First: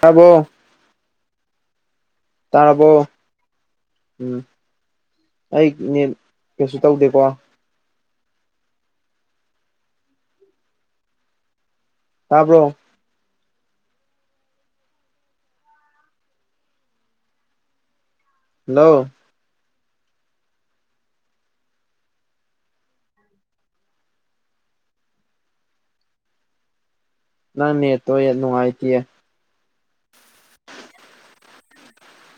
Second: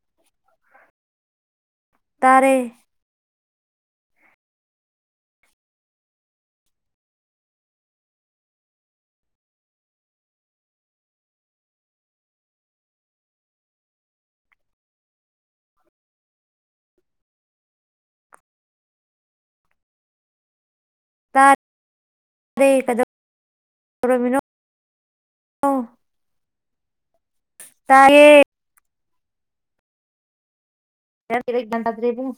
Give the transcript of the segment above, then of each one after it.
ꯊꯕꯣ ꯇꯥꯔꯦ ꯇꯥꯔꯕꯣ ꯎꯝ ꯑꯩꯅꯦ ꯀꯩꯁꯨ ꯇꯧꯗꯦꯀꯣ꯫ ꯇꯥꯕ꯭ꯔꯣ ꯍꯜꯂꯣ ꯇ ꯀꯗꯧ ꯇꯧꯔꯝꯃꯤꯅꯣ [inaudible] ꯅꯪꯅꯦꯠꯇꯣ ꯇꯥꯏꯌꯦ ꯅꯨꯡꯉꯥꯏꯇꯌꯦ꯫ ꯌꯥꯦꯛ ꯟꯗ꯭ꯔꯔꯤꯕꯨ [inaudible]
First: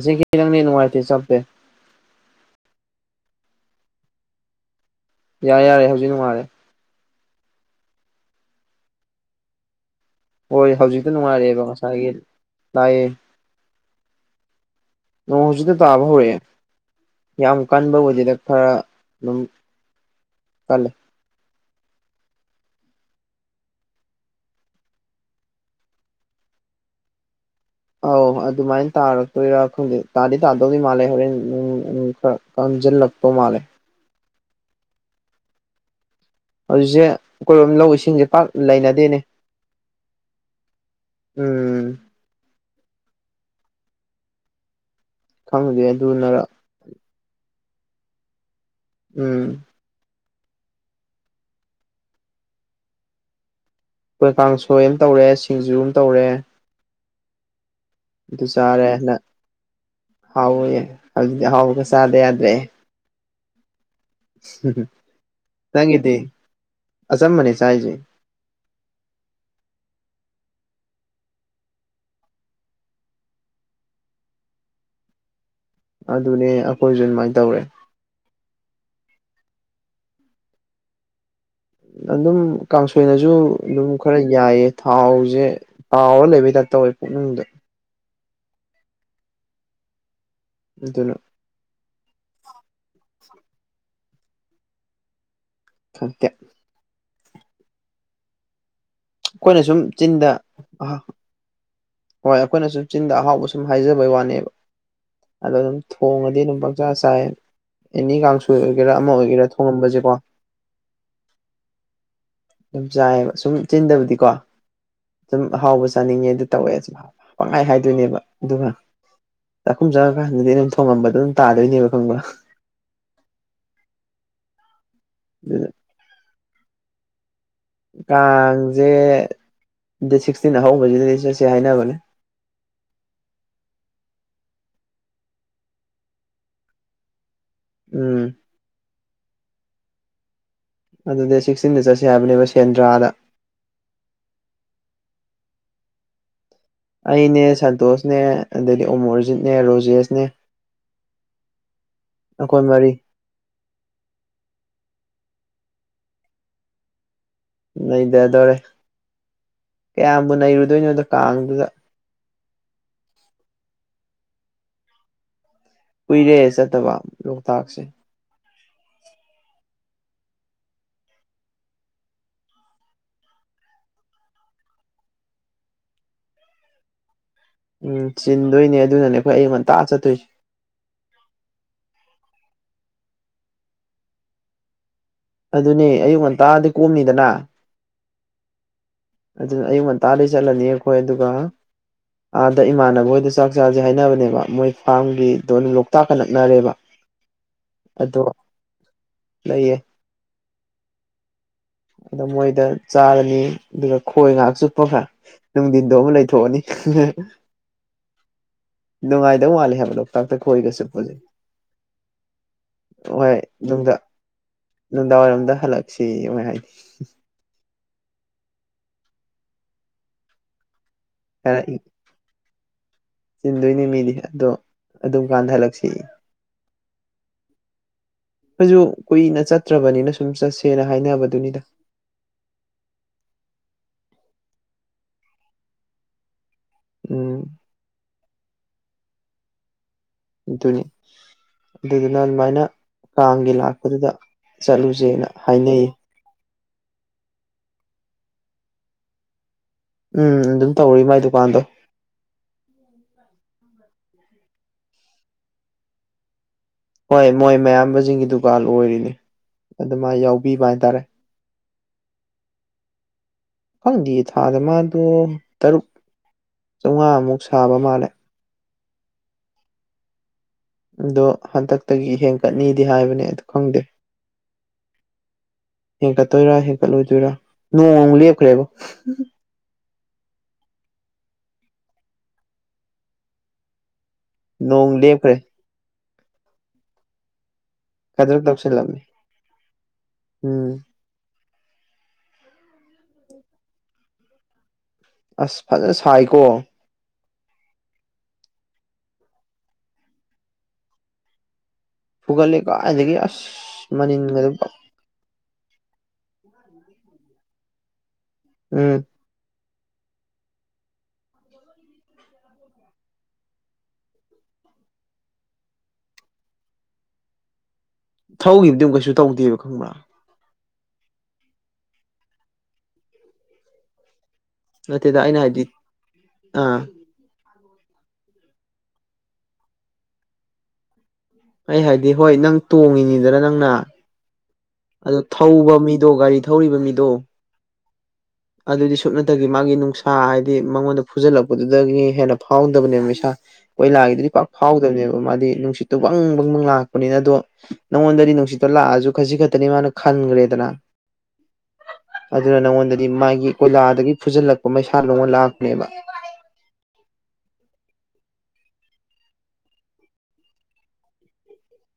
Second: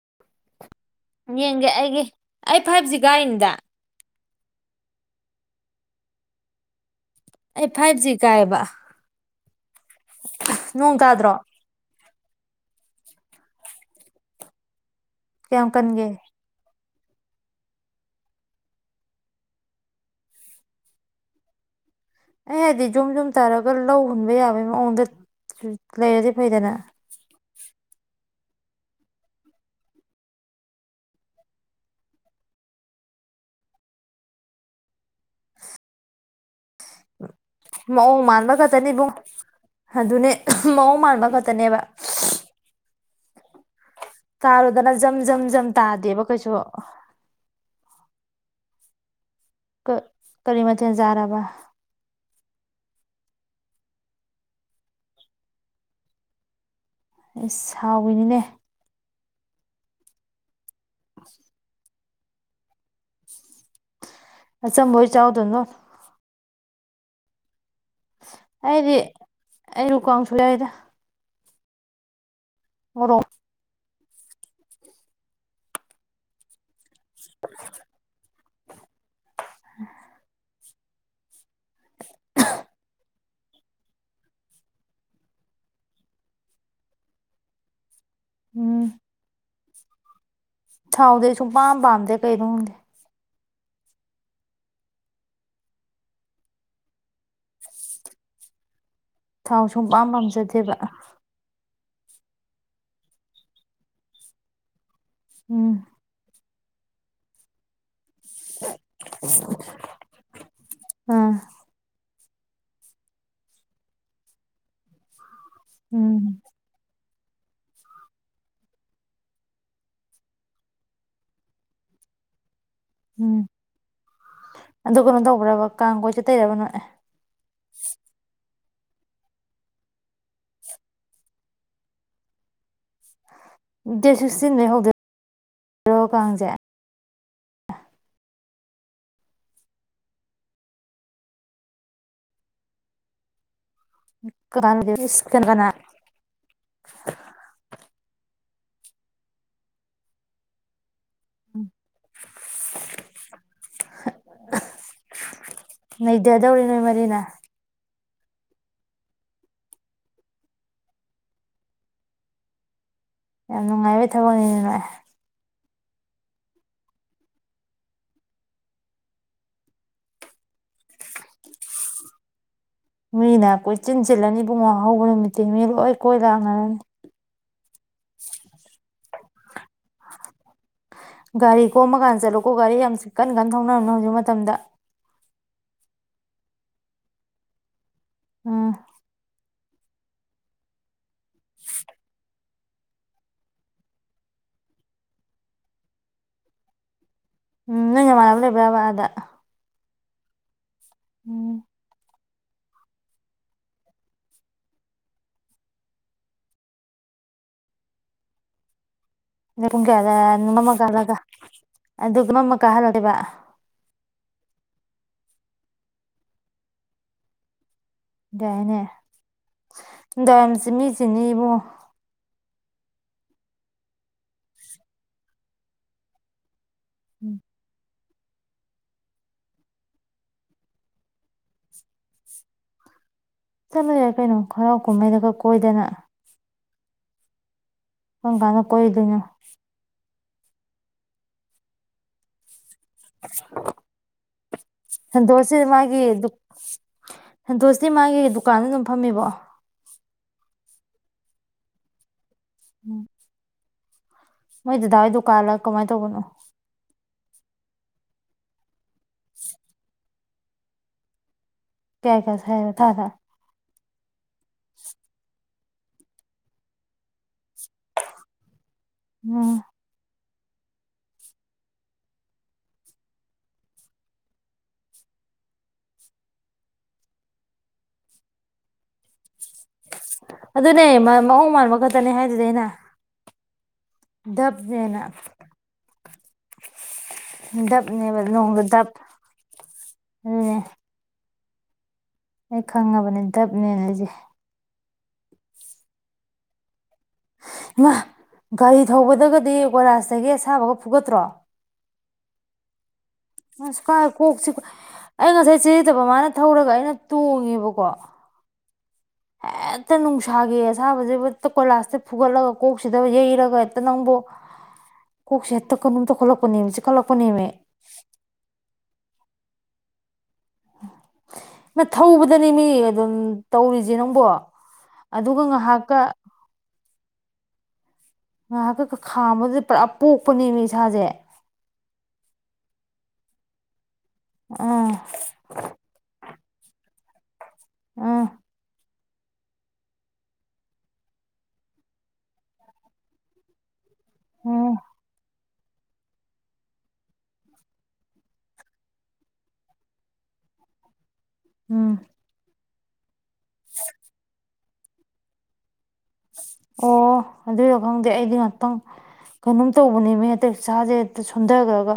ꯁꯤꯒꯤ꯫ ꯍ ꯅꯪꯅꯦ ꯅꯨꯡꯉꯥꯏꯇꯦ ꯆꯞ ꯌꯦꯡꯒꯦ ꯑꯩꯒꯤ ꯑꯩ ꯐꯥꯏꯚ ꯖꯤ ꯀꯥꯔꯤꯅꯤꯗ ꯌꯥꯔꯦ ꯌꯥꯔꯦ ꯍꯧꯖꯤꯛ ꯅꯨꯡꯉꯥꯏꯔꯦ꯫ ꯑꯩ ꯐꯥꯏꯚ ꯖꯤ ꯀꯥꯏꯑꯕ ꯍꯣꯏ ꯍꯧꯖꯤꯛꯇꯤ ꯇꯥꯗ꯭ꯔꯣ ꯅꯨꯡꯉꯥꯏꯔꯛꯑꯦꯕ ꯉꯁꯥꯏꯒꯤ ꯂꯥꯛꯑꯦ ꯅꯣꯡ ꯀꯌꯥꯝ ꯍꯧꯖꯤꯗ ꯇꯥꯕ ꯀꯟꯒꯦ ꯍꯧꯔꯦ ꯌꯥꯝ ꯀꯟꯕ ꯍꯧꯖꯤꯗ ꯈꯔ ꯑꯗꯨꯝ ꯀꯜꯂꯦ ꯑꯩ ꯍꯥꯏꯗꯤ ꯖꯨꯝ ꯖꯨꯝ ꯇꯥꯔꯒ ꯂꯧ ꯍꯨꯟꯕ ꯌꯥꯕꯒꯤ ꯃꯑꯣꯡꯗ ꯂꯩꯔꯗꯤ ꯐꯩꯗꯅ ꯑꯧ ꯑꯗꯨꯃꯥꯏꯅ ꯇꯥꯔꯛꯇꯣꯏꯔꯥ ꯈꯗ ꯇꯥꯗꯤ ꯇꯥꯗꯦ ꯃꯥꯜꯂꯦ ꯍꯣꯔꯦꯟ ꯅꯨꯃꯤꯠ ꯈꯔ ꯀꯟꯖꯤꯜ ꯂꯛꯄꯥ ꯃꯥꯂꯦ ꯍꯧꯖꯤꯛꯁꯦ ꯀꯣꯏꯔꯣ ꯂꯧ ꯃꯑꯣꯡ ꯏꯁꯤꯡꯁꯦ ꯄꯥꯛ ꯃꯥꯟꯕ ꯈꯛꯇꯅꯤ ꯂꯩꯅꯗꯦꯅꯦ ꯏꯕꯨꯡꯉꯣ ꯑꯗꯨꯅꯦ ꯃꯑꯣꯡ ꯃꯥꯟꯕ ꯈꯛꯇꯅꯦꯕ ꯎꯝ ꯇꯥꯔꯨꯗꯅ ꯖꯝ ꯖꯝ ꯖꯝ ꯈꯪꯗꯦ ꯇꯥꯗꯦꯕ ꯑꯗꯨꯅꯔ ꯀꯩꯁꯨ ꯎꯝ ꯀ ꯀꯔꯤ ꯃꯊꯦꯜ ꯆꯥꯔꯥꯕ ꯑꯩꯈꯣꯏ ꯀꯥꯡꯁꯣꯏ ꯑꯃ ꯇꯧꯔꯦ ꯁꯤꯡꯖꯨ ꯑꯃ ꯇꯧꯔꯦ ꯁꯥꯎꯋꯅ ꯑꯗꯨ ꯆꯥꯔꯦ ꯍꯥꯎꯋꯌꯦ ꯍꯧꯖꯤꯛꯇꯤ ꯍꯥꯎꯕꯒ ꯆꯥꯗ ꯌꯥꯗ꯭ꯔꯦ ꯑꯆꯝꯕ ꯑꯣꯏ ꯆꯥꯎꯗꯣꯏꯅꯣ ꯅꯪꯒꯤꯗꯤ ꯑꯆꯝꯕꯅꯦ ꯆꯥꯏꯖꯦ ꯑꯩꯗꯤ ꯑꯩ ꯂꯨꯀꯁꯨ ꯌꯥꯎꯏꯗ ꯃꯣꯔꯣꯛ ꯑꯗꯨꯅꯦ ꯑꯩꯈꯣꯏꯁꯨ ꯑꯗꯨꯃꯥꯏꯅ ꯇꯧꯔꯦ [inaudible] ꯑꯗꯨꯝ ꯀꯥꯡꯁꯣꯏꯅꯁꯨ ꯑꯗꯨꯝ ꯈꯔ ꯌꯥꯏꯌꯦ ꯊꯥꯎꯁꯦ ꯇꯥꯎꯔꯥ ꯂꯩꯕꯩ ꯇ ꯇꯧꯋꯦ ꯄꯨꯅꯤꯡꯗ ꯎꯝ ꯑꯗꯨꯅ ꯊꯥꯎꯗꯤ ꯑꯩ ꯁꯨꯡꯄꯥꯝ ꯄꯥꯝꯗꯦ ꯀꯩꯅꯣ ꯈꯪꯗꯦ ꯊꯣꯛꯇꯦ ꯑꯩꯈꯣꯏꯅ ꯊꯥꯎ ꯁꯨꯝ ꯄꯥꯝ ꯆꯤꯟꯗ ꯄꯥꯝꯖꯗꯦꯕ ꯍꯣꯏ ꯑꯩꯈꯣꯏꯅꯁꯨꯨꯝ ꯆꯤꯟꯗ ꯑꯍꯥꯎꯕ ꯁꯨꯝ ꯍꯥꯏꯖꯕꯩ ꯋꯥꯅꯦꯕ ꯑꯗꯣ ꯎꯝ ꯑꯗꯨꯝ ꯊꯣꯡꯉꯗꯤ ꯑꯗꯨꯝ ꯆꯆꯥ ꯆꯥꯏ ꯑꯦꯅꯤ ꯀꯥꯡꯁꯣꯏ ꯑꯣꯏꯒꯦꯔꯥ ꯑꯃ ꯑꯣꯏꯒꯦꯔꯥ ꯊꯣꯡꯉꯝꯕꯁꯦꯀꯣ ꯑꯝ ꯑꯗꯨꯝ ꯆꯥꯏꯌꯦꯕ ꯁꯨꯝ ꯆꯤꯟꯗꯕꯗꯤꯀꯣ ꯁꯨꯝ ꯑꯍꯥꯎꯕ ꯆꯥꯅꯤꯡꯉꯦ ꯎꯝ ꯑꯗꯨ ꯇꯧꯋꯦ ꯄꯪꯈꯥꯏ ꯍꯥꯏꯗꯣꯏꯅꯦꯕ ꯑꯗꯨꯒ ꯆꯥꯛꯈꯨꯝ ꯆꯪꯉꯀꯥꯟꯗꯗꯤ ꯑꯗꯨꯝ ꯊꯣꯡꯉꯝꯕꯗꯣ ꯑꯗꯨꯝ ꯇꯥꯗꯣꯏꯅꯦꯕ ꯈꯪꯕ ꯎꯝ ꯑꯗꯨ ꯀꯩꯅꯣ ꯇꯧꯕ꯭ꯔꯕ ꯑꯗꯨꯅ ꯀꯥꯡ ꯀꯣꯏ ꯆ ꯇꯩꯔꯕꯅꯣ ꯑꯦ ꯀꯥꯡꯁꯦ ꯗꯦꯠ ꯁꯤꯛꯁꯇꯤꯟ ꯑꯍꯧꯕꯁꯤꯗꯗꯤ ꯆꯠꯁꯦ ꯍꯥꯏꯅꯕꯅꯦ ꯗꯦꯠ ꯁꯤꯛꯁꯇꯤꯟꯗꯒꯩ ꯍꯧꯗꯏꯔꯣ ꯀꯥꯡꯁꯦ ꯎꯝ ꯑꯗꯨꯗꯤ ꯁꯤꯛꯁꯇꯤꯟꯗ ꯆꯠꯁꯦ ꯍꯥꯏꯕꯅꯦꯕ ꯁꯦꯟꯗ꯭ꯔꯥꯗ ꯀꯃꯥꯡ ꯁꯤꯀꯟꯒ [inaudible] ꯑꯩꯅꯦ ꯁꯟꯇꯣꯁꯅꯦ ꯑꯗꯩꯗꯤ ꯑꯣꯃꯣꯔꯖꯤꯠꯅꯦ ꯔꯣꯖꯦꯁꯅꯦ ꯑꯈꯣꯏ ꯃꯔꯤ ꯅꯩꯖꯗꯧꯔꯤ ꯅꯣꯏ ꯃꯔꯤꯅ ꯅꯩꯗꯗꯧꯔꯦ ꯀꯌꯥꯝꯕꯨ ꯅꯩꯔꯨꯗꯣꯏꯅꯣꯗꯣ ꯀꯥꯡꯗꯨꯗ ꯌꯥꯝ ꯅꯨꯡꯉꯥꯏꯕꯩ ꯊꯕꯛꯅꯤꯅ ꯑꯦ ꯀꯨꯏꯔꯦ ꯆꯠꯇꯕ ꯂꯣꯛꯇꯥꯛꯁꯦ ꯃꯤꯅ ꯀꯣꯏꯆꯤꯟꯁꯤꯜꯂꯅꯤ ꯄꯕꯨꯡꯉ ꯍꯧꯕ ꯅꯨꯃꯤꯠꯇꯤ ꯃꯤ ꯂꯣꯏ ꯀꯣꯏ ꯂꯥꯡꯅꯔꯅꯤ ꯎꯝ ꯆꯤꯟꯗꯣꯏꯅꯦ ꯑꯗꯨꯅꯅꯦꯈꯣꯏ ꯑꯩꯉꯣꯟ ꯇꯥꯛꯑ ꯆꯠꯇꯣꯏꯁꯦ ꯒꯥꯔꯤ ꯀꯣꯝꯃꯀꯥꯟꯗ ꯆꯠꯂꯨꯀꯣ ꯒꯥꯔꯤ ꯌꯥꯝ ꯀꯟꯅ ꯀꯟꯅ ꯊꯧꯅꯔꯕꯝꯅꯣ ꯍꯧꯖꯤꯛ ꯃꯇꯝꯗ ꯑꯗꯨꯅꯦ ꯑꯌꯨꯛ ꯉꯟꯇꯥꯗꯤ ꯀꯣꯝꯅꯤꯗꯅ ꯎꯝ ꯑꯗꯨ ꯑꯌꯨꯛ ꯉꯟꯇꯥꯗ ꯆꯠꯂꯅꯤ ꯑꯩꯈꯣꯏ ꯑꯗꯨꯒ ꯑꯥꯗ ꯏꯃꯥꯟꯅꯕ ꯍꯣꯏꯗ ꯆꯥꯛ ꯆꯥꯁꯦ ꯍꯥꯏꯅꯕꯅꯦꯕ ꯃꯣꯏ ꯐꯥꯝꯒꯤꯗꯣ ꯑꯗꯨꯝ ꯂꯣꯛꯇꯥꯛꯀ ꯅꯛꯅꯔꯦꯕ [inaudible] ꯅꯪ ꯑꯗꯣ ꯅꯃꯥꯟꯅꯕ ꯂꯩꯕ꯭ꯔꯕ ꯑꯗ ꯂꯩꯌꯦ ꯎꯝ ꯑꯗ ꯃꯣꯏꯗ ꯆꯥꯔꯅꯤ ꯑꯗꯨꯒ ꯈꯣꯏ ꯉꯥꯏꯍꯥꯛ ꯆꯨꯞꯄ ꯈꯔ ꯅꯨꯡꯊꯤꯟꯗꯣ ꯑꯃꯨ ꯂꯩꯊꯣꯛꯑꯅꯤ ꯅꯨꯡꯉꯥꯏꯗꯧ ꯅꯣꯏ ꯃꯥꯜꯂꯦ ꯄꯨꯡ ꯍꯥꯏꯕ ꯀꯌꯥꯗ ꯂꯣꯛꯇꯥꯛꯇ ꯀꯣꯏꯒꯁꯨ ꯃꯝꯃꯀꯥꯟ ꯍꯜꯂꯒ ꯐꯖꯩ ꯑꯗꯨꯒ ꯃꯥꯝ ꯃꯀꯟꯗ ꯍꯜꯂꯛꯀꯦꯕ ꯅꯨꯡꯗꯥ ꯅꯨꯡꯗꯥꯡꯋꯥꯏꯔꯝꯗ ꯍꯜꯂꯛꯁꯤ ꯑꯃ ꯍꯥꯏꯅꯤ ꯌꯥꯏꯅꯦ ꯅꯨꯡꯗꯥꯡꯔꯝꯁꯤ ꯃꯤ ꯆꯤꯟꯅꯤ ꯍꯥꯏꯔꯛꯏ ꯏꯕꯨꯡꯉꯣ ꯆꯤꯟꯗꯣꯏꯅꯦ ꯃꯤꯗꯤ ꯑꯗꯣ ꯑꯗꯨꯝ ꯀꯥꯟꯊ ꯍꯜꯂꯛꯁꯤ ꯎꯝ [inaudible] ꯑꯩꯈꯣꯏꯁꯨ ꯀꯨꯏꯅ ꯆꯠꯇ꯭ꯔꯕꯅꯤꯅ ꯁꯨꯝ ꯆꯠꯁꯦꯅ ꯍꯥꯏꯅꯕꯗꯨꯅꯤꯗ ꯆꯠꯂꯨꯨꯔꯦ ꯀꯩꯅꯣ ꯍꯔꯥꯎ ꯀꯨꯝꯍꯩꯗꯒ ꯀꯣꯏꯗꯅ ꯎꯝ ꯀꯔꯝ ꯀꯥꯟꯅ ꯀꯣꯏꯗꯣꯏꯅꯣ ꯑꯗꯨꯅꯤ ꯑꯗꯨꯗꯨꯅ ꯑꯗꯨꯃꯥꯏꯅ ꯀꯥꯡꯒꯤ ꯂꯥꯛꯄꯗꯨꯗ ꯆꯠꯂꯨꯁꯦꯅ ꯍꯥꯏꯅꯩꯌꯦ ꯗꯨ [unintelligible] ꯁꯟꯗꯣꯁꯇ ꯃꯥꯒꯤ ꯗꯨꯀꯥꯟꯗ ꯑꯗꯨꯝ ꯐꯝꯃꯤꯕꯣ ꯎꯝ ꯑꯗꯨꯝ ꯇꯧꯔꯔꯤ ꯃꯥꯏ ꯗꯨꯀꯥꯟꯗꯣ ꯎꯝ ꯎꯝ ꯃꯣꯏ ꯗꯥꯋꯥꯏ ꯗꯨꯀꯥꯂ ꯀꯃꯥꯏꯅ ꯇꯧꯕꯅꯣ ꯍꯣꯏ ꯃꯣꯏ ꯃꯌꯥꯝꯕꯁꯤꯡꯒꯤ ꯗꯨꯀꯥꯟ ꯑꯣꯏꯔꯤꯅꯤ ꯑꯗꯨꯃꯥꯏ ꯌꯥꯎꯕꯤꯕ ꯍꯥꯏꯇꯥꯔꯦ ꯀꯌꯥ ꯀꯌꯥ ꯁꯥꯏꯕ ꯊꯥꯗ ꯈꯪꯗꯦ ꯊꯥꯗ ꯃꯥꯗꯣ ꯇꯔꯨꯛ ꯆꯥꯝꯃꯉꯥꯃꯨꯛ ꯁꯥꯕ ꯃꯥꯜꯂꯦ ꯎꯝ ꯑꯗꯣ ꯍꯟꯗꯛꯇꯒꯤ ꯍꯦꯟꯀꯠꯅꯤꯗꯤ ꯍꯥꯏꯕꯅꯦ ꯑ ꯈꯪꯗꯦ ꯍꯦꯟꯀꯠꯇꯣꯏꯔꯥ ꯍꯦꯟꯀꯠꯂꯣꯏꯗꯣꯏꯔ ꯅꯣꯡ ꯂꯦꯞꯈ꯭ꯔꯦꯕ ꯑꯗꯨꯅꯦ ꯃꯑꯣꯡ ꯃꯥꯟꯕ ꯈꯛꯇꯅꯦ ꯍꯥꯏꯗꯨꯗꯤ ꯑꯩꯅ ꯅꯣꯡ ꯗꯕꯅꯦꯅ ꯂꯦꯞꯈ꯭ꯔꯦ ꯀꯗ꯭ꯔꯛ ꯗꯞꯅꯦꯗ ꯗꯞ ꯇꯧꯁꯜꯂꯝꯃꯦ ꯎ ꯎꯝ ꯑꯩ ꯈꯪꯉꯕꯅꯤ ꯗꯞꯅꯦꯅꯥꯂꯤꯁꯦ ꯑꯁ ꯐꯖꯅ ꯁꯥꯏꯀꯣ ꯏꯃꯥ ꯒꯥꯔꯤ ꯊꯧꯕꯗꯒꯗꯤ ꯀꯣꯏꯂꯥꯁꯇꯒꯤ ꯑꯁꯥꯕꯒ ꯐꯨꯒꯠꯇ꯭ꯔꯣ ꯐꯨꯒꯠꯂꯦ ꯑꯗꯒꯤ ꯑ ꯀꯥꯏ ꯀꯣꯛꯁꯤ ꯑꯩ ꯉꯁꯥꯏ ꯆꯦꯗꯕ ꯃꯥꯅ ꯊꯧꯔꯒ ꯑꯩꯅ ꯇꯣꯡꯉꯦꯕꯀꯣ ꯎꯝ ꯍꯦꯛꯇ ꯅꯨꯡꯁꯥꯒꯤ ꯑꯁꯥꯕꯁꯤꯕꯨ ꯇ ꯀꯣꯏꯂꯥꯁꯇ ꯐꯨꯒꯠꯂꯒ ꯀꯣꯛꯁꯤꯗ ꯌꯩꯔꯒ ꯍꯦꯛꯇ ꯅꯪꯕꯨ [inaudible] ꯀꯣꯛꯁꯦ ꯍꯦꯛꯇ ꯀꯩꯅꯣꯝ ꯇꯧꯈꯠꯂꯛꯄꯅꯦꯃꯤ ꯆꯤꯈꯠꯂꯛꯄꯅꯦꯃꯤ ꯊꯧꯈꯤꯕꯗꯃꯨꯛ ꯀꯩꯁꯨ ꯇꯧꯗꯦꯕ ꯈꯪꯕ꯭ꯔꯥ ꯃꯥ ꯊꯧꯕꯗꯅꯦꯃꯤ ꯑꯗꯨꯝ ꯇꯧꯔꯤꯁꯦ ꯅꯪꯕꯣ ꯅꯠꯇꯦꯗ ꯑꯩꯅ ꯑꯗꯨꯒ ꯍꯥꯏꯗꯤ ꯉꯥꯏꯍꯥꯛꯀ ꯑꯥ ꯉꯥꯏꯍꯥꯛꯀꯀꯥ ꯈꯥꯝꯕꯗꯨꯗꯥ ꯄꯨꯔꯥ ꯄꯣꯛꯄꯅꯦꯃꯦ ꯏꯁꯥꯁꯦ ꯑꯩ ꯍꯥꯏꯗꯤ ꯍꯣꯏ ꯅꯪ ꯇꯣꯡꯉꯤꯅꯤꯗꯅ ꯅꯪꯅ ꯑ ꯑꯗꯣ ꯊꯧꯕ ꯃꯤꯗꯣ ꯒꯥꯔꯤ ꯊꯧꯔꯤꯕ ꯃꯤꯗꯣ ꯎꯝ ꯑꯗꯨꯗꯤ ꯁꯨꯞꯅꯇꯒꯤ ꯃꯥꯒꯤ ꯅꯨꯡꯁꯥ ꯍꯥꯏꯗꯤ ꯃꯉꯣꯟꯗ ꯐꯨꯖꯜꯂꯛꯄꯗꯨꯗꯒꯤ ꯍꯦꯟꯅ ꯐꯥꯎꯗꯕꯅꯦꯕ ꯃꯩꯁꯥ ꯀꯣꯏꯂꯥꯒꯤꯗꯨꯗꯤ ꯄꯥꯛ ꯎꯝ ꯐꯥꯎꯗꯕꯅꯦꯕ ꯃꯥꯗꯤ ꯅꯨꯡꯁꯤꯠꯇꯣ ꯕꯪ ꯕꯪꯕꯪ ꯂꯥꯛꯄꯅꯤꯅ ꯑꯗꯣ ꯅꯪꯉꯣꯟꯗꯗꯤ ꯅꯨꯡꯁꯤꯠꯇꯣ ꯂꯥꯛꯑꯁꯨ ꯈꯖꯤꯈꯛꯇꯅꯤ ꯃꯥꯅ ꯈꯟꯈ꯭ꯔꯦꯗꯅ ꯎꯝ ꯑꯗꯨꯅ ꯅꯪꯉꯣꯟꯗꯗꯤ ꯃꯥꯒꯤ ꯀꯣꯏꯂꯥꯗꯒꯤ ꯐꯨꯖꯜꯂꯛꯄ ꯃꯩꯁꯥ ꯅꯉꯣꯟ ꯂꯥꯛꯄꯅꯦꯕ ꯑꯣ ꯑꯗꯨꯏꯔꯣ ꯈꯪꯗꯦ ꯑꯩꯗꯤ ꯉꯥꯛꯇꯪ ꯀꯩꯅꯣꯝ ꯇꯧꯕꯅꯦꯃꯦ ꯍꯦꯛꯇ ꯏꯁꯥꯥꯁꯦ ꯁꯣꯟꯊꯈ꯭ꯔꯒ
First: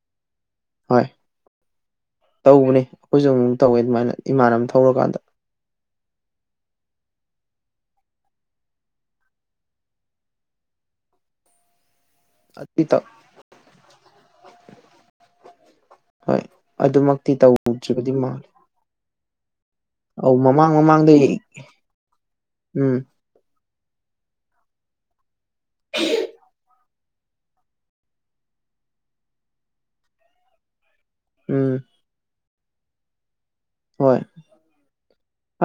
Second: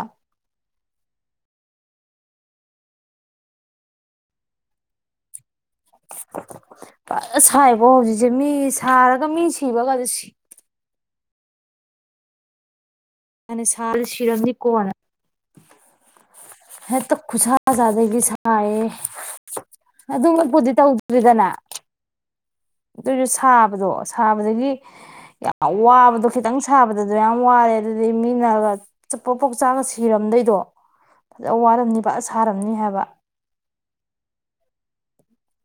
ꯍꯣꯏ ꯇꯧꯕꯅꯦ ꯑꯩꯈꯣꯏꯁꯨ ꯑꯃꯨꯛ ꯃꯨꯛ ꯇꯧꯋꯦ ꯑꯗꯨꯃꯥꯏꯅ ꯏꯃꯥꯟꯅꯕ ꯊꯧꯔꯀꯥꯟꯗ ꯐꯖꯅ ꯁꯥꯏꯕꯣ ꯍꯧꯖꯤꯛꯁꯦ ꯃꯤ ꯁꯥꯔꯒ ꯃꯤ ꯁꯤꯕꯒꯗꯣ ꯁꯤ ꯑꯗꯤ ꯇꯧ ꯃꯥꯅꯤ ꯁꯔꯗꯤ ꯁꯤꯔꯝꯅꯤ ꯀꯣꯟꯅꯥ ꯍꯣꯏ ꯍꯦꯛꯇꯥ ꯑꯗꯨꯃꯛꯇꯤ ꯈꯨꯁꯥ ꯇꯧꯗ꯭ꯔꯤꯕꯗꯤ ꯆꯗꯒꯩ ꯃꯥꯜ ꯁꯔꯦꯍꯦ ꯑꯧ ꯑꯗꯨꯃꯛꯄꯨꯗꯤ ꯃꯃꯥꯡ ꯃꯃꯥꯡꯗꯒꯤ ꯇꯧꯗꯔ꯭ꯤꯗꯅ ꯎꯝ ꯑꯩꯖꯨ ꯁꯥꯕꯗꯣ ꯁꯥꯕꯗꯒꯤ ꯋꯥꯕꯗꯣ ꯈꯤꯇꯪ ꯈꯤꯇꯪ ꯁꯥꯕꯗ ꯑꯗꯨꯌꯥꯝ ꯋꯥꯔꯦ ꯑꯗꯨꯗꯤ ꯃꯤꯅꯒ ꯆꯞꯄꯣ ꯄꯣꯛ ꯆꯥꯒ ꯁꯤꯔꯝꯗꯣꯏꯗꯣ ꯐꯖ ꯎꯝ ꯋꯥꯔꯝꯅꯤꯕ ꯑ ꯁꯥꯔꯝꯅꯤ ꯍꯥꯏꯕ ꯍꯣꯏ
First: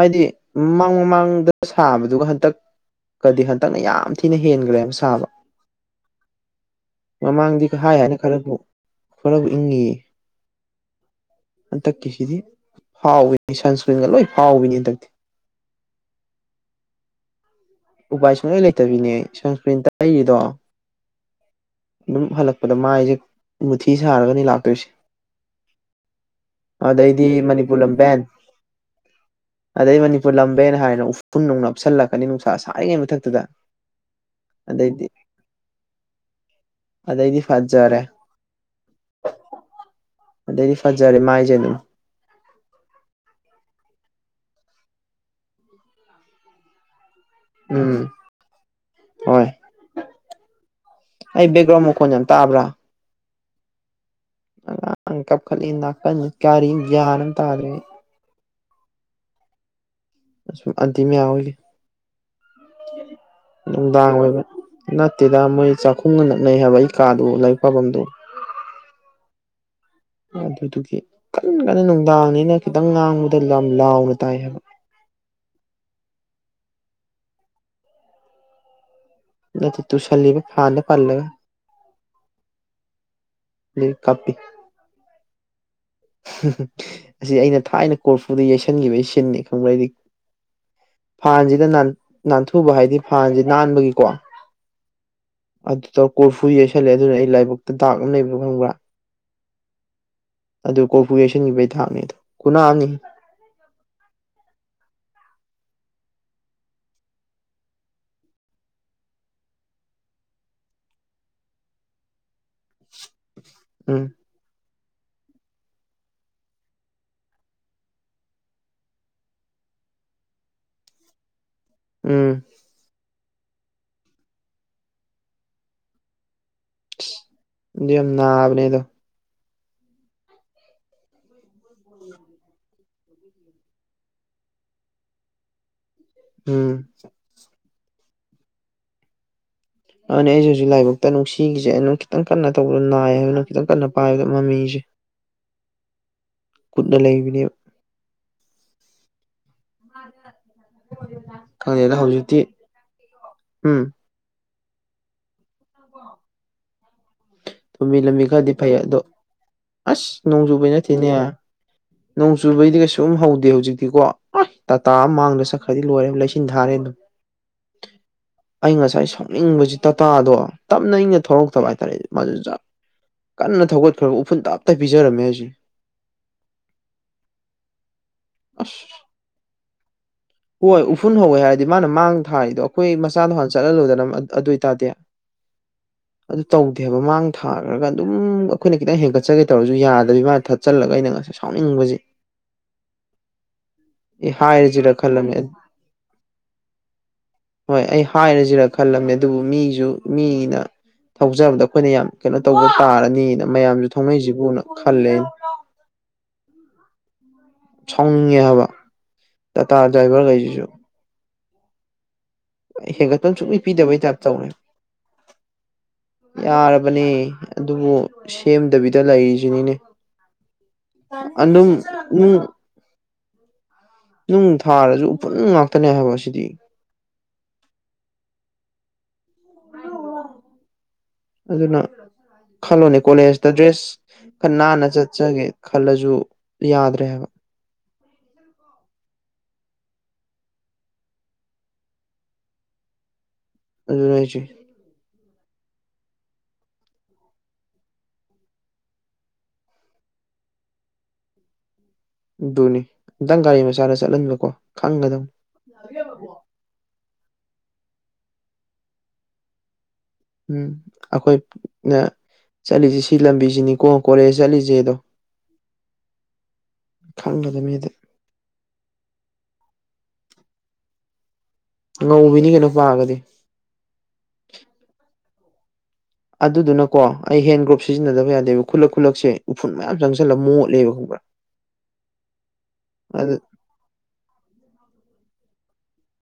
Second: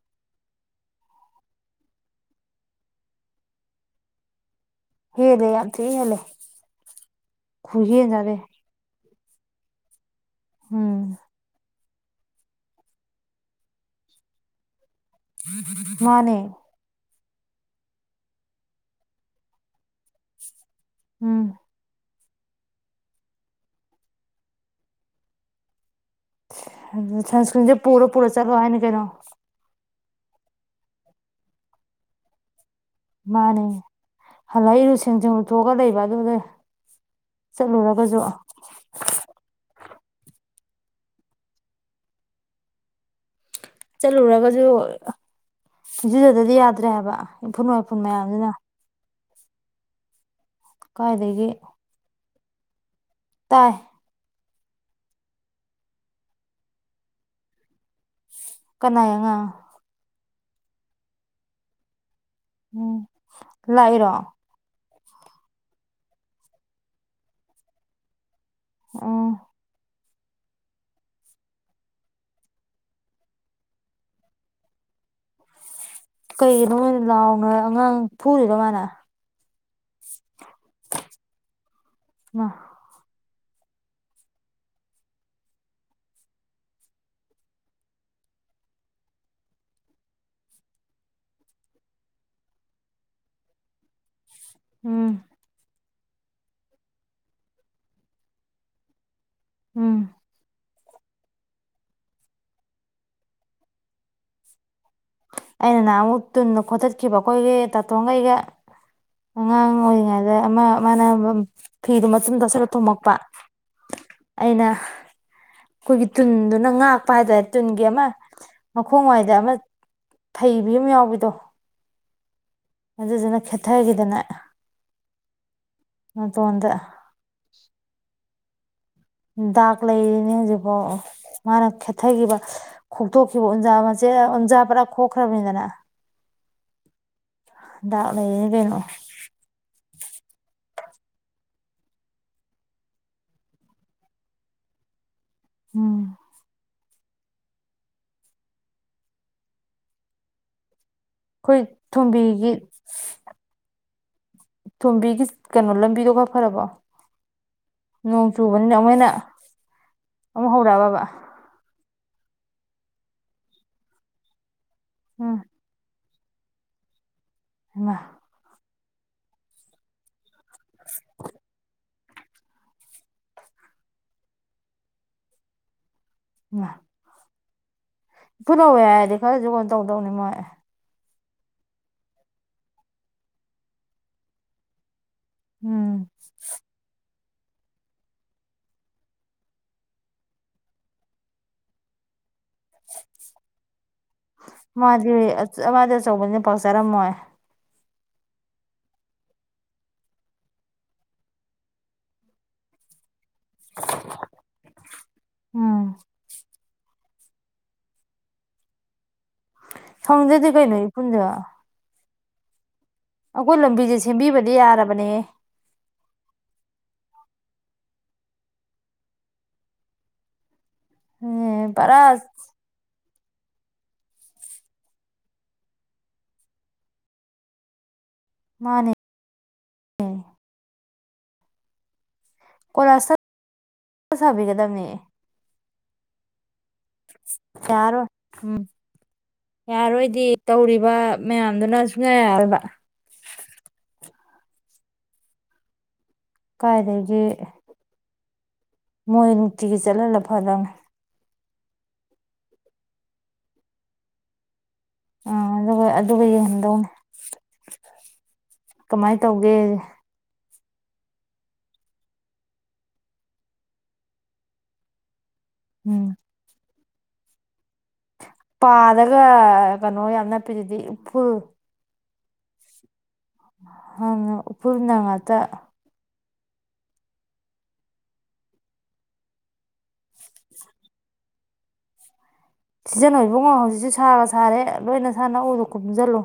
ꯍꯥꯏꯗꯤ ꯃꯃꯥꯡ ꯃꯃꯥꯡꯗ ꯁꯥꯕꯗꯨꯒ ꯍꯟꯇꯛ ꯀꯗꯤ ꯍꯟꯗꯛꯅ ꯌꯥꯝ ꯊꯤꯅ ꯍꯦꯟꯒ꯭ꯔꯦꯕ ꯁꯥꯕ ꯍꯦꯜꯂꯦ ꯌꯥꯝ ꯊꯤ ꯍꯦꯜꯂꯦ ꯃꯃꯥꯡꯗꯤ ꯍꯥꯏ ꯍꯥꯏꯅ ꯈꯨꯍꯦꯟꯖꯥꯠꯅꯦ ꯈꯔꯕꯨ ꯈꯔꯕꯨ ꯏꯪꯉꯤꯌꯦ ꯎꯝ ꯍꯟꯇꯛꯀꯤꯁꯤꯗꯤ ꯐꯥꯎꯈꯤꯅꯤ ꯁꯟꯁꯀ꯭ꯔꯤꯟꯒ ꯂꯣꯏ ꯐꯥꯎꯕꯤꯅꯤ ꯍꯟꯗꯛꯇꯤ ꯃꯥꯅꯦ ꯎꯄꯥꯏ ꯁꯨꯡꯂꯩ ꯂꯩꯇꯕꯤꯅꯦ ꯑꯩ ꯁꯟꯁꯀ꯭ꯔꯤꯟ ꯇꯩꯔꯤꯗꯣ ꯎꯝ ꯑꯗꯨꯝ ꯍꯜꯂꯛꯄꯗ ꯃꯥꯏꯁꯦ ꯃꯨꯊꯤ ꯁꯥꯔꯒꯅꯤ ꯂꯥꯛꯇꯣꯏꯁꯦ ꯑꯗꯩꯗꯤ ꯁꯟꯁꯀ꯭ꯔꯤꯟꯁꯦ ꯃꯅꯤꯄꯨꯔ ꯄꯨꯔ ꯂꯝꯕꯦꯟ ꯄꯨꯔ ꯆꯠꯂꯣ ꯍꯥꯏꯅꯤ ꯀꯩꯅꯣ ꯑꯗꯩ ꯃꯅꯤꯄꯨꯔ ꯂꯝꯕꯦꯅ ꯍꯥꯏꯔꯦꯅ ꯎꯐꯨꯟꯃꯨꯛ ꯅꯞꯁꯜꯂꯛꯀꯅꯤ ꯅꯨꯡꯁꯥ ꯁꯥ ꯃꯥꯅꯦ ꯍꯜꯂꯛꯑ ꯏꯔꯨ ꯑꯗꯩꯗꯤ ꯁꯦꯡ ꯁꯦꯡ ꯂꯨꯊꯣꯛꯑꯒ ꯂꯩꯕ ꯑꯗꯨꯗ ꯑꯗꯩꯗꯤ ꯐꯖꯔꯦ ꯆꯠꯂꯨꯔꯒꯁꯨ ꯑꯗꯩꯗꯤ ꯐꯖꯔꯦ ꯃꯥꯏꯁꯦ ꯑꯗꯨꯝ ꯆꯠꯂꯨꯔꯒꯁꯨ ꯏꯔꯨꯖꯗ꯭ꯔꯗꯤ ꯌꯥꯗ꯭ꯔꯦ ꯍꯥꯏꯕ ꯏꯐꯨꯟ ꯎꯝ ꯋꯥꯏꯐꯨꯟ ꯃꯌꯥꯝꯁꯤꯅ ꯍꯣꯏ ꯑꯩ ꯀꯥꯏꯗꯒꯤ ꯕꯦꯛꯒꯔꯥꯎꯟꯗ ꯝꯈꯣꯟ ꯌꯥꯝ ꯇꯥꯕ꯭ꯔꯥ ꯇꯥꯏ ꯪꯑꯉꯥꯡ ꯃꯨꯛ ꯀꯞꯈꯠꯂꯤ ꯅꯥꯀꯟꯖꯤꯗꯥ ꯀꯔꯤꯅꯣ ꯒꯌ꯭ꯥꯟ ꯑꯝ ꯇꯥꯗ꯭ꯔꯦ ꯑꯩ ꯀꯅꯥꯢ ꯑꯉꯥꯡ ꯑꯁꯨꯝ ꯑꯟꯇꯤ ꯃꯌꯥꯍꯣꯏꯒꯤ ꯎꯝ ꯅꯨꯡꯗꯥꯡ ꯂꯥꯛꯏꯔꯣ ꯑꯣꯏꯕꯩ ꯅꯠꯇꯦꯗ ꯃꯣꯏ ꯆꯥꯛꯈꯨꯝꯒ ꯅꯛꯅꯩ ꯍꯥꯏꯕ ꯑꯩ ꯀꯥꯗꯨ ꯂꯥꯏꯔꯤꯛ ꯄꯥꯐꯝꯗꫭ ꯎꯝ ꯑꯗꯨꯗꯨꯒꯤ ꯀꯟ ꯀꯟꯅ ꯅꯨꯡꯗꯥꯡꯅꯤꯅ ꯈꯤꯇꯪ ꯉꯥꯡꯕꯗ ꯌꯥꯝ ꯂꯥꯎꯅ ꯇꯥꯏ ꯍꯥꯏꯕ ꯀꯩꯅꯣ ꯑꯣꯏꯅ ꯂꯥꯎꯅ ꯑꯉꯥꯡ ꯐꯨꯔꯤꯗ ꯃꯥꯅ ꯅꯠꯇ‌ꯦ ꯇꯨꯁꯜꯂꯤꯅꯤ ꯐꯥꯟꯗ ꯄꯔꯂꯕ ꯃꯥ ꯂꯩ ꯀꯥꯄꯤ ꯑꯁꯤ ꯑꯩꯅ ꯊꯥꯏꯅ ꯀꯣꯔꯐꯨꯗ ꯌꯩꯁꯟꯈꯤꯕꯒꯤ ꯁꯤꯟꯅꯤ ꯈꯪꯕ꯭ꯔ ꯑꯩꯗꯤ ꯐꯥꯟꯁꯤꯗ ꯅꯥꯟꯊꯨꯕ ꯍꯥꯏꯗꯤ ꯐꯥꯟꯁꯤ ꯅꯥꯟꯕꯒꯤꯀꯣ ꯎꯝ ꯑꯗꯨ ꯇꯔ ꯀꯣꯏꯐꯨ ꯌꯩꯁꯜꯂꯦ ꯑꯗꯨꯅ ꯑꯩ ꯂꯥꯏꯕꯛꯇ ꯗꯥꯛꯅ ꯂꯩꯕ ꯈꯪꯕ꯭ꯔꯥ ꯎꯝ ꯑꯗꯨ ꯀꯣꯄꯦꯁꯟꯒꯤꯕꯩ ꯊꯥꯛꯅꯤꯗꯣ ꯈꯨꯅꯥꯝꯅꯤ ꯑꯩꯅ ꯅꯍꯥꯟꯃꯨꯛ ꯇꯨꯗ ꯈꯣꯆꯠꯈꯤꯕ ꯑꯩꯈꯣꯏꯒꯤ ꯇꯥꯇꯣꯡꯒ ꯑꯩꯒ ꯑꯉꯥꯡ ꯑꯣꯏꯔꯤꯉꯩꯗ ꯑꯃ ꯃꯥꯅ ꯐꯤꯗꯨꯣ ꯃꯇꯨꯡꯆꯨꯝ ꯇꯥꯁꯂ ꯊꯣꯃꯛꯄ ꯎ ꯑꯩꯅ ꯑꯩꯈꯣꯏꯒꯤ ꯇꯨꯟꯗꯨꯅ ꯉꯥꯛꯄ ꯍꯥꯏꯇꯥꯔꯦ ꯇꯨꯟꯒꯤ ꯑꯃ ꯃꯈꯣꯡ ꯋꯥꯏꯗ ꯑꯃ ꯐꯩꯕꯤ ꯑꯃ ꯌꯥꯎꯕꯤꯗꯣ ꯎꯝ ꯑꯗꯨꯗꯨꯅ ꯈꯦꯊꯒꯤꯗꯅ ꯅꯥꯇꯟꯗ ꯌꯥꯝ ꯅꯕꯅꯦꯗꯣ ꯗꯥꯛ ꯂꯩꯔꯤꯅꯦ ꯍꯧꯖꯤꯛꯐꯥꯎ ꯃꯥꯅ ꯈꯦꯊꯈꯤꯕ ꯈꯣꯛꯇꯣꯛꯈꯤꯕ ꯎꯟꯖꯥ ꯃꯆꯦ ꯎꯟꯖꯥ ꯄꯨꯔꯥ ꯈꯣꯛꯈ꯭ꯔꯕꯅꯤꯗꯅ ꯎꯝ ꯗꯥ ꯂꯩ ꯌꯦ ꯀꯩꯅꯣ ꯑꯗꯨꯅꯤ ꯑꯩꯁꯦ ꯍꯧꯖꯤꯛ ꯂꯥꯏꯕꯛꯇ ꯅꯨꯡꯁꯤꯒꯤꯁꯦ ꯑꯩ ꯑꯗꯨ ꯈꯤꯇꯪ ꯀꯟꯅ ꯇꯧꯕꯗꯣ ꯅꯥꯏ ꯍꯥꯏꯕꯅ ꯈꯤꯇꯪ ꯀꯟꯅ ꯄꯥꯏꯕꯗꯣ ꯃꯃꯤꯁꯦ ꯎꯝ ꯀꯠꯅ ꯂꯩꯕꯅꯦꯕ ꯑꯩꯈꯣꯏ ꯈꯪꯉꯦꯗ ꯍꯧꯖꯤꯛꯇꯤ ꯊꯣꯝꯕꯤꯒꯤ ꯎꯝ ꯊꯣꯝꯕꯤꯒꯤ ꯀꯩꯅꯣ ꯂꯝꯕꯤꯗꯣ ꯈꯔ ꯐꯔꯕꯣ ꯇꯨꯝ ꯃꯤ ꯂꯝꯕꯤ ꯅꯣꯡ ꯈꯔꯗꯤ ꯐꯩ ꯆꯨꯕꯅꯤꯅ ꯑꯃꯨꯛ ꯑꯗꯣ ꯍꯦꯟꯅ ꯑꯁ ꯑꯃꯨꯛ ꯅꯣꯡꯖꯨꯕꯩ ꯍꯧꯔꯛꯑꯕꯕ ꯅꯠꯇꯦꯅꯦ ꯅꯣꯡ ꯆꯨꯕꯩꯗꯤ ꯀꯩꯁ ꯍꯧꯗꯦ ꯍꯧꯖꯤꯛꯇꯤꯀꯣ ꯇꯥꯇꯥ ꯑꯃ ꯎꯝ ꯃꯥꯡꯗ ꯆꯠꯈ ꯈꯔꯗꯤ ꯂꯣꯏꯔꯦ ꯂꯩꯁꯤꯟ ꯊꯥꯔꯦ ꯑꯗꯨꯝ ꯃꯥ ꯑꯩ ꯉꯁꯥꯏ ꯁꯥꯎꯅꯤꯡꯕꯁꯤ ꯇꯥꯇꯥꯗꯣ ꯇꯞꯅ ꯑꯩꯅ ꯊꯧꯂꯛꯇꯕ ꯍꯥꯏꯇꯥꯔꯦꯗ ꯃꯥꯗꯨ ꯀꯟꯅ ꯊꯧꯒꯠꯈ꯭ꯔꯒ ꯎꯐꯨꯜ ꯇꯥꯞꯇ ꯄꯤꯖꯔꯝꯃꯦ ꯑꯩꯁꯦ ꯋꯥ ꯄꯨꯂꯧꯋꯦ ꯍꯥꯏꯔꯗꯤ ꯈꯔꯁꯨ ꯀꯩꯅꯣꯟ ꯇꯧꯗꯧꯅꯤ ꯃꯣꯏ ꯍꯣꯏ ꯎꯐꯨꯟ ꯍꯧꯋꯦ ꯍꯥꯏꯔꯗꯤ ꯃꯥꯅ ꯃꯥꯡ ꯊꯥꯔꯤꯗꯣ ꯑꯩꯈꯣꯏ ꯃꯆꯥꯗꯍꯥꯟ ꯆꯠꯍꯜꯂꯨꯗꯅ ꯑꯗꯨ ꯑꯣꯏ ꯇꯥꯗꯤ ꯎꯝ ꯑꯗꯨ ꯇꯧꯗꯦꯕ ꯃꯥꯡ ꯊꯥꯈ꯭ꯔꯒ ꯑꯗꯨꯝ ꯑꯩꯈꯣꯏꯅ ꯈꯤꯇꯪ ꯍꯦꯟꯒꯠꯆꯒꯦ ꯇꯧꯔꯁꯨ ꯌꯥꯗꯕꯤ ꯃꯥꯅ ꯊꯠꯆꯜꯂꯒ ꯑꯩꯅ ꯉꯁꯥꯏ ꯁꯥꯎꯅꯤꯡꯕꯁꯦ ꯏ ꯍꯥꯏꯔꯖꯤꯔ ꯗꯤ ꯑꯃꯗꯤ ꯑꯆꯧꯕꯅꯤꯅ ꯄꯥꯛ ꯆꯥꯔꯝꯃꯣꯏ ꯍꯣꯏ ꯑꯩ ꯍꯥꯏꯔꯁꯤꯔ ꯈꯜꯂꯝꯃꯦ ꯑꯗꯨꯕꯨ ꯃꯤꯁꯨ ꯃꯤꯅ ꯊꯧꯖꯕꯗ ꯑꯩꯈꯣꯏꯅ ꯌꯥꯝ ꯀꯩꯅꯣ ꯇꯧꯕ ꯇꯥꯔꯅꯤꯅ ꯃꯌꯥꯝꯁꯨ ꯊꯧꯅꯩꯁꯤꯕꯨꯅ ꯈꯜꯂꯦ ꯑꯩꯅ ꯎꯝ ꯁꯥꯎꯅꯤꯡꯉꯦ ꯍꯥꯏꯕ ꯇꯥꯇꯥ ꯊꫭꯡꯗꯗꯤ ꯗ꯭ꯔꯥꯏꯚꯔꯈꯩꯁꯤꯁꯨ ꯀꯩꯅꫭ ꯏꯐꯨꯟꯗ ꯍꯦꯟꯒꯠꯄꯅ ꯁꯨꯡꯂꯂꯤ ꯂꯝꯕꯤꯁꯦ ꯄꯤꯗꯕꯩꯇꯥꯞ ꯇꯧꯅ ꯁꯦꯝꯕꯤꯕꯗꯤ ꯌꯥꯔꯕꯅꯦ ꯌꯥꯔꯕꯅꯦ ꯑꯗꯨꯕꯨ ꯁꯦꯝꯗꯕꯤꯗ ꯂꯩꯔꯤꯁꯤꯅꯤꯅꯦ ꯑꯗꯨ ꯄꯨꯔꯥ ꯑꯗꯨꯝ ꯎꯝ ꯅꯨꯡ ꯊꯥꯔꯁꯨ ꯎꯐꯨꯟ ꯉꯥꯛꯇꯅꯦ ꯍꯥꯏꯕ ꯁꯤꯗꯤ ꯃꯥꯅꯦ ꯎꯝ ꯑꯗꯨꯅ ꯈꯜꯂꯣꯅꯦ ꯀꯣꯂꯥꯁ ꯀꯣꯂꯦꯖꯇ ꯗ꯭ꯔꯦꯁ ꯈꯔ ꯅꯥꯟꯅ ꯁꯥꯕꯤꯒꯗꯕꯅꯦ ꯆꯠꯆꯒꯦ ꯈꯜꯂꯁꯨ ꯌꯥꯗ꯭ꯔꯦ ꯍꯥꯏꯕ ꯇꯔꯣ ꯎꯝ ꯌꯥꯔꯣꯏꯗꯤ ꯇꯧꯔꯤꯕ ꯃꯌꯥꯝꯗꯨꯅ ꯁꯨꯡꯌꯥ ꯌꯥꯑꯕ ꯑꯗꯨꯨꯔꯥꯏꯁꯤꯦ ꯀꯥꯏꯗꯒꯤ ꯃꯣꯏ ꯅꯨꯡꯇꯤꯒꯤ ꯆꯠꯍꯜꯂ ꯐꯗ ꯑꯗꯨꯅꯤ ꯑꯝꯇꯪ ꯒꯥꯔꯤ ꯃꯆꯥꯗ ꯆꯠꯍꯟꯕꯀꯣ ꯈꯪꯒꯗ ꯑ ꯑꯗꯨꯒ ꯑꯗꯨꯒ ꯌꯦꯡꯍꯟꯗꯧꯅꯦ ꯀꯃꯥꯏꯅ ꯇꯧꯒꯦ ꯎꯝ ꯑꯩꯈꯣꯏ ꯆꯠꯂꯤꯁꯦ ꯁꯤ ꯂꯝꯕꯤꯁꯤꯅꯤꯀꯣ ꯀꯣꯂꯦꯖ ꯆꯠꯂꯤꯁꯦ ꯑꯗꯣ ꯎꯝ ꯈꯪꯕꯗ ꯃꯤꯗ ꯄꯥꯗꯒ ꯀꯩꯅꯣ ꯌꯥꯝ ꯅꯞꯄꯤꯤꯁꯤꯗꯤ ꯎꯐꯨꯜ ꯉꯧꯕꯤꯅꯤ ꯀꯩꯅꯣ ꯄꯥꯒꯗꯤ ꯍꯅ ꯎꯄꯨꯅ ꯉꯥꯛꯇ ꯑꯗꯨꯗꯨꯅꯀꯣ ꯑꯩ ꯍꯦꯟ ꯒ꯭ꯔꯣꯞ ꯁꯤꯖꯤꯟꯅꯗꯕ ꯌꯥꯗꯦꯕ ꯈꯨꯜꯂꯛ ꯈꯨꯠꯂꯛꯁꯦ ꯎꯐꯨꯟ ꯃꯌꯥꯝ ꯆꯪꯁꯜꯂꯒ ꯃꯣꯠꯂꯦꯕ ꯈꯪꯕ꯭ꯔꯥ [inaudible] ꯁꯤꯖꯟꯅ ꯑꯗꯨ ꯑꯣꯏꯕꯨꯡꯉꯣ ꯍꯧꯖꯤꯛꯁꯨ ꯁꯥꯔ ꯁꯥꯔꯦ ꯂꯣꯏꯅ ꯁꯥꯟꯅꯎꯗ ꯀꯨꯝꯁꯤꯜꯂꯨ